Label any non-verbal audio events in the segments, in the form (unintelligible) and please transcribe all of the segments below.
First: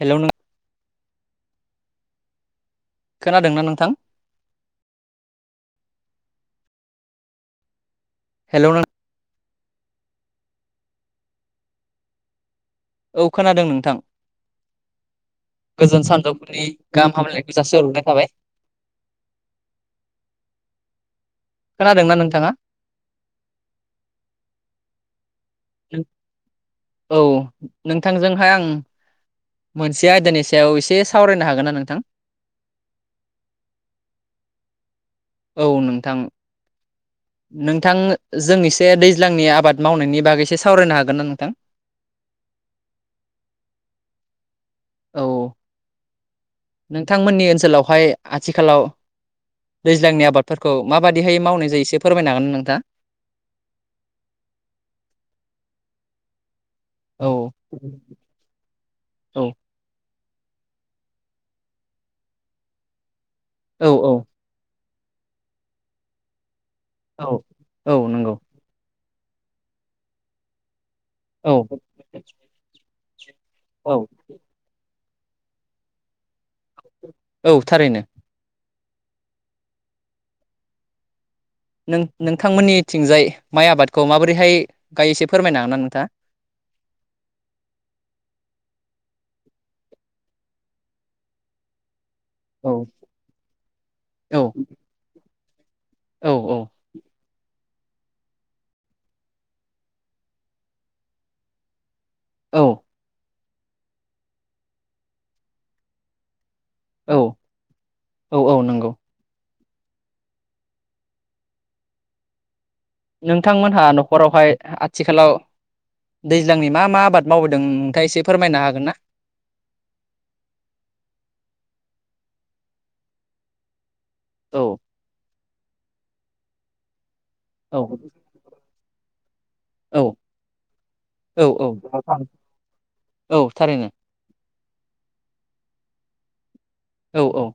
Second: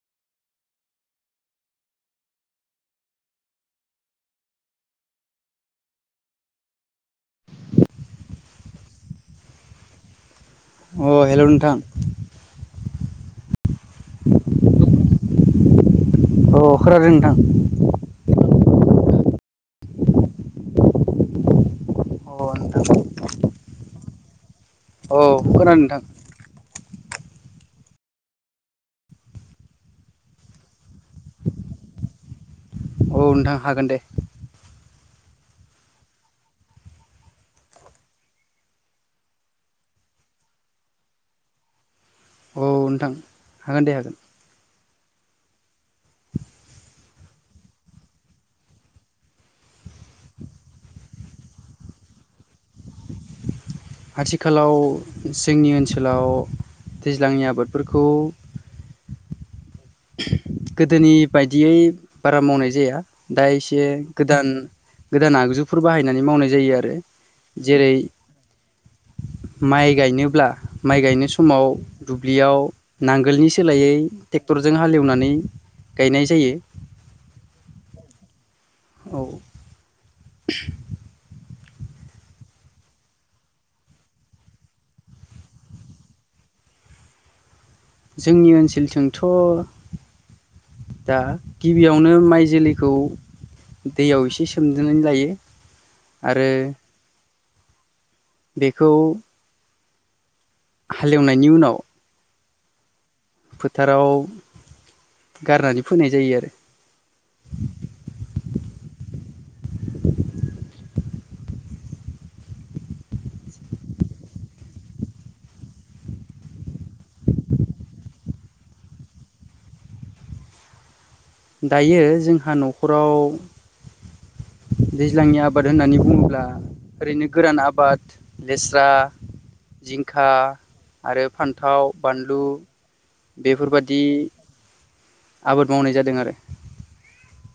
Hello नों खोनादोंना नोंथां? हेलौ नों अ हेल' नोंथां। औ खोनादों नोंथां। (inaudible) गोजोन औ सानजौफुनि खोनादों गाहाम नोंथां हामलायनायखौ जासि हरग्रोनाय थाबाय। खोनादोंना अ नोंथाङा? नोंथां औ खोनादों नोंथां। औ नोंथांजोंहाय आं मोनसे आयदानि सायाव एसे सावरायनो हागोन ना नोंथां? औ नोंथां हागोन दे। औ नोंथां। नोंथां जों एसे दैज्लांनि आबाद मावनायनि बागैसो सावरायनो हागोनना नोंथां? औ नोंथां हागोन दे हागोन। औ औ। नोंथांमोननि ओनसोलावहाय आथिखालाव दैज्लांनि आबादफोरखौ माबायदिहाय मावनाय जायो एसे फोरमायनो हागोन ना नोंथा? आथिखालाव जोंनि ओनसोलाव औ दैज्लांनि आबादफोरखौ औ गोदोनि बायदियै बारा मावनाय जाया दा एसे औ औ गोदान गोदान आगजुफोर बाहायनानै मावनाय जायो आरो औ जेरै औ नंगौ माइ गायनोब्ला माइ गायनो समाव दुब्लियाव नांगोलनि सोलायै औ औ टे जों हालेवनानै गायनाय जायो। औ थारैनो। औ। नों नोंथां मोननिथिंजाय माइ आबादखौ माबोरैहाय गायो इसे फोरमायनो हागोन ना नोंथाङा? (inaudible) जोंनि ओनसोलथिंथ' दा गिबियाव यावनो माइ औ जोलैखौ दैयाव औ एसे सोमग्रोनानै लायो। आरो औ बेखौ हालेवनायनि उनाव औ। फोथाराव गारनानै फोनाय जायो आरो। औ औ औ नंगौ। नोंथांमोनहा न'खरावहाय आथिखालाव दैज्लांनि मा मा आबाद मावबोदों नोंथाङा एसे फोरमायनो हागोन ना? (inaudible) दायो जोंहा न'खराव औ दैज्लांनि आबा बाद होननानै बुङोब्ला ओरैनो गोरान औ आबाद लेस्रा औ जिंखा आरो औ फान्थाव औ बानलु औ थारैनो बेफोरबादि आबाद मावनाय जादों आरो। औ औ।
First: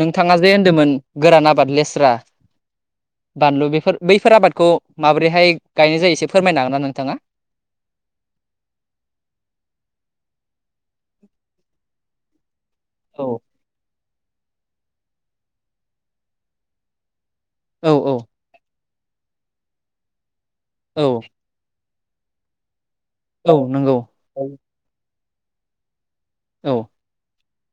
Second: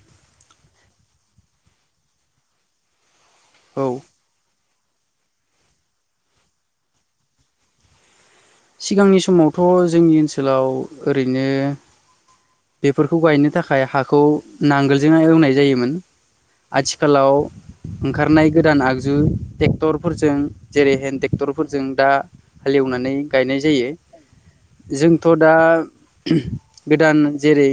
नोंथाङा जे होनदोंमोन गोरान आबाद लेस्रा बानलु औ बेफोर बैफोर आबादखौ माबोरैहाय गायनाय जायो एसे फोरमायनो हागोना नोंथाङा? सिगांनि समावथ' जोंनि ओनसोलाव ओरैनो बेफोरखौ औ गायनो थाखाय हाखौ नांगोलजोंहाय एवनाय जायोमोन आथिखालाव औ औ ओंखारनाय गोदान आगजु टेक्टरफोरजों जेरै हेन्द औ टेक्टरफोरजों दा हालेवनानै औ गायनाय जायो नंगौ औ जों थ' दा गोदान जेरै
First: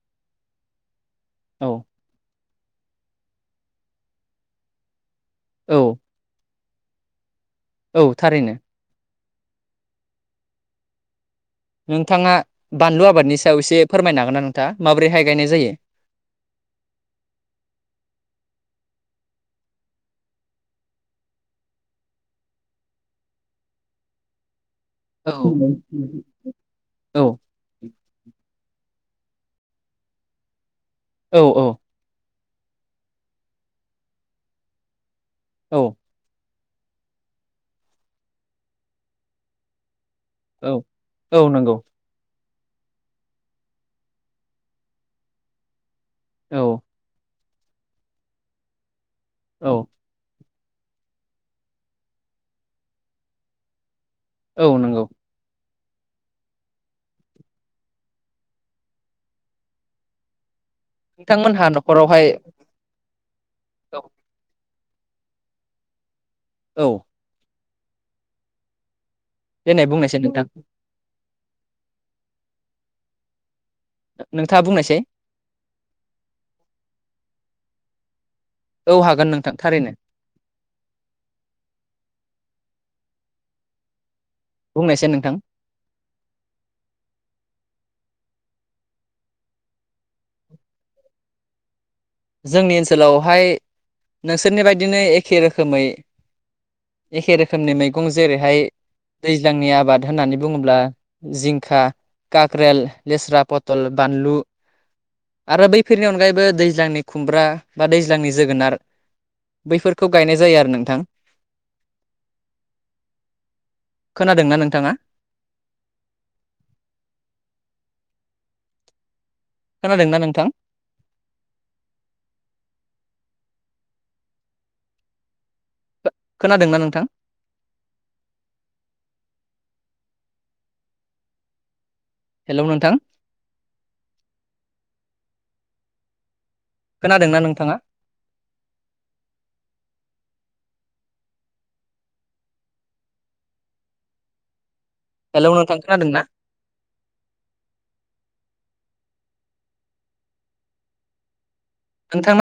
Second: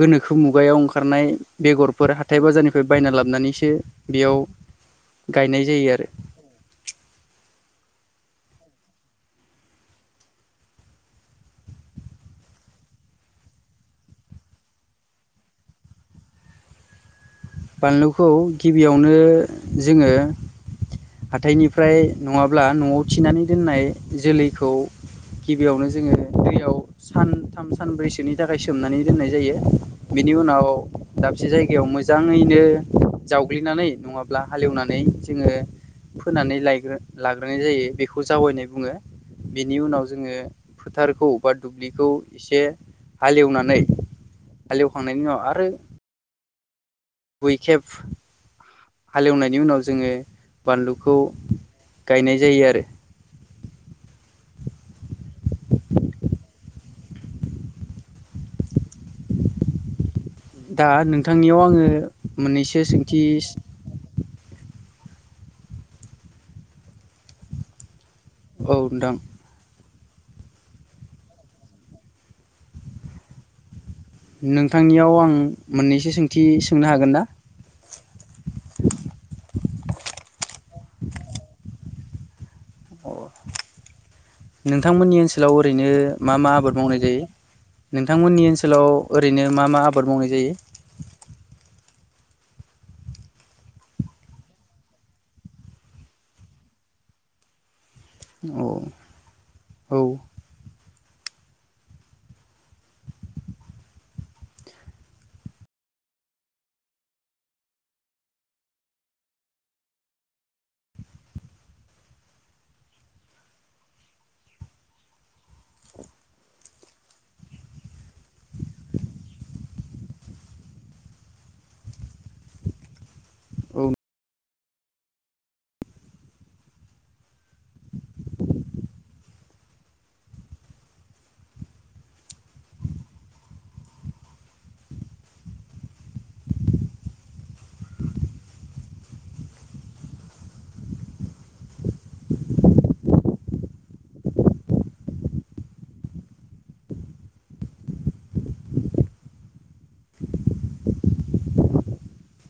गोनोखो मुगायाव ओंख खारनाय औ बेगरफोर हाथाय बाजारनिफ्राय बायना लाबोनानैसो बेयाव गायनाय औ जायो आरो। औ थारैनो। नोंथाङा बानलु आबादनि सायाव एसे फोरमायनो हागोन ना नोंथां माबोरैहाय गायनाय जायो? (inaudible) बानलुखौ गिबियावनो जोङो हाथायनिफ्राय नङाब्ला न'आव थिनानै दोननाय जोलैखौ औ गिबियावनो जोङो दैयाव औ सानथाम सानब्रैसोनि थाखाय सोमनानै दोननाय जायो बिनि उनाव औ दाबसे जायगायाव मोज ङैनो जावग्लिनानै नङाब्ला हालेवनानै जोङो औ फोनानै लायो। लाग्रोनाय जायो बेखौ जावयैनाय बुङो बेनि उनाव जोङो औ फोथारखौ औ बा नंगौ दुब्लिखौ एसे हालेवनानै हालेवखांनायनि उनाव आरो औ। (unintelligible) हालेवनायनि औ उनाव जोङो बानलुखौ गायनाय जायो आरो। औ नंगौ। दा नोंथांनियाव नोंथांमोनहा आङो न'खरावहाय मोननैसो सोंथि औ औ औ नोंथां देनाय‌ बुंनायसाय नोंथां नोंथाङा बुंनायसै नोंथांनियाव आं मोननैसो सोंथि सोंनो हागोन ना? औ हागोन नोंथां थारैनो अ बुंनायसै नोंथांमोननि नोंथां ओनसोलाव ओरैनो मा मा आबाद मावनाय जायो? नोंथांमोननि ओनसोलाव ओरैनो मा मा आबाद मावनाय जायो? जोंनि ओनसोलावहाय नोंसोरनि बायदिनो एखे रोखोमै एखे रोखोमनि मैगं जेरैहाय औ दैज्लांनि आबाद औ होननानै बुङोब्ला जिंखा खाक्रेल लेस्रा पथल बानलु आरो बैफोरनि अनगायैबो दैज्लांनि खुमब्रा बा दैज्लांनि जोगोनार बैफोरखौ गायनाय जायो आरो नोंथां। खोनादोंना नोंथाङा? (inaudible) खोनादोंना नोंथां? उम खोनादोंना नोंथां? हेलौ नोंथां खोनादोंना नोंथाङा? हेलौ नोंथां खोनादोंना? नोंथां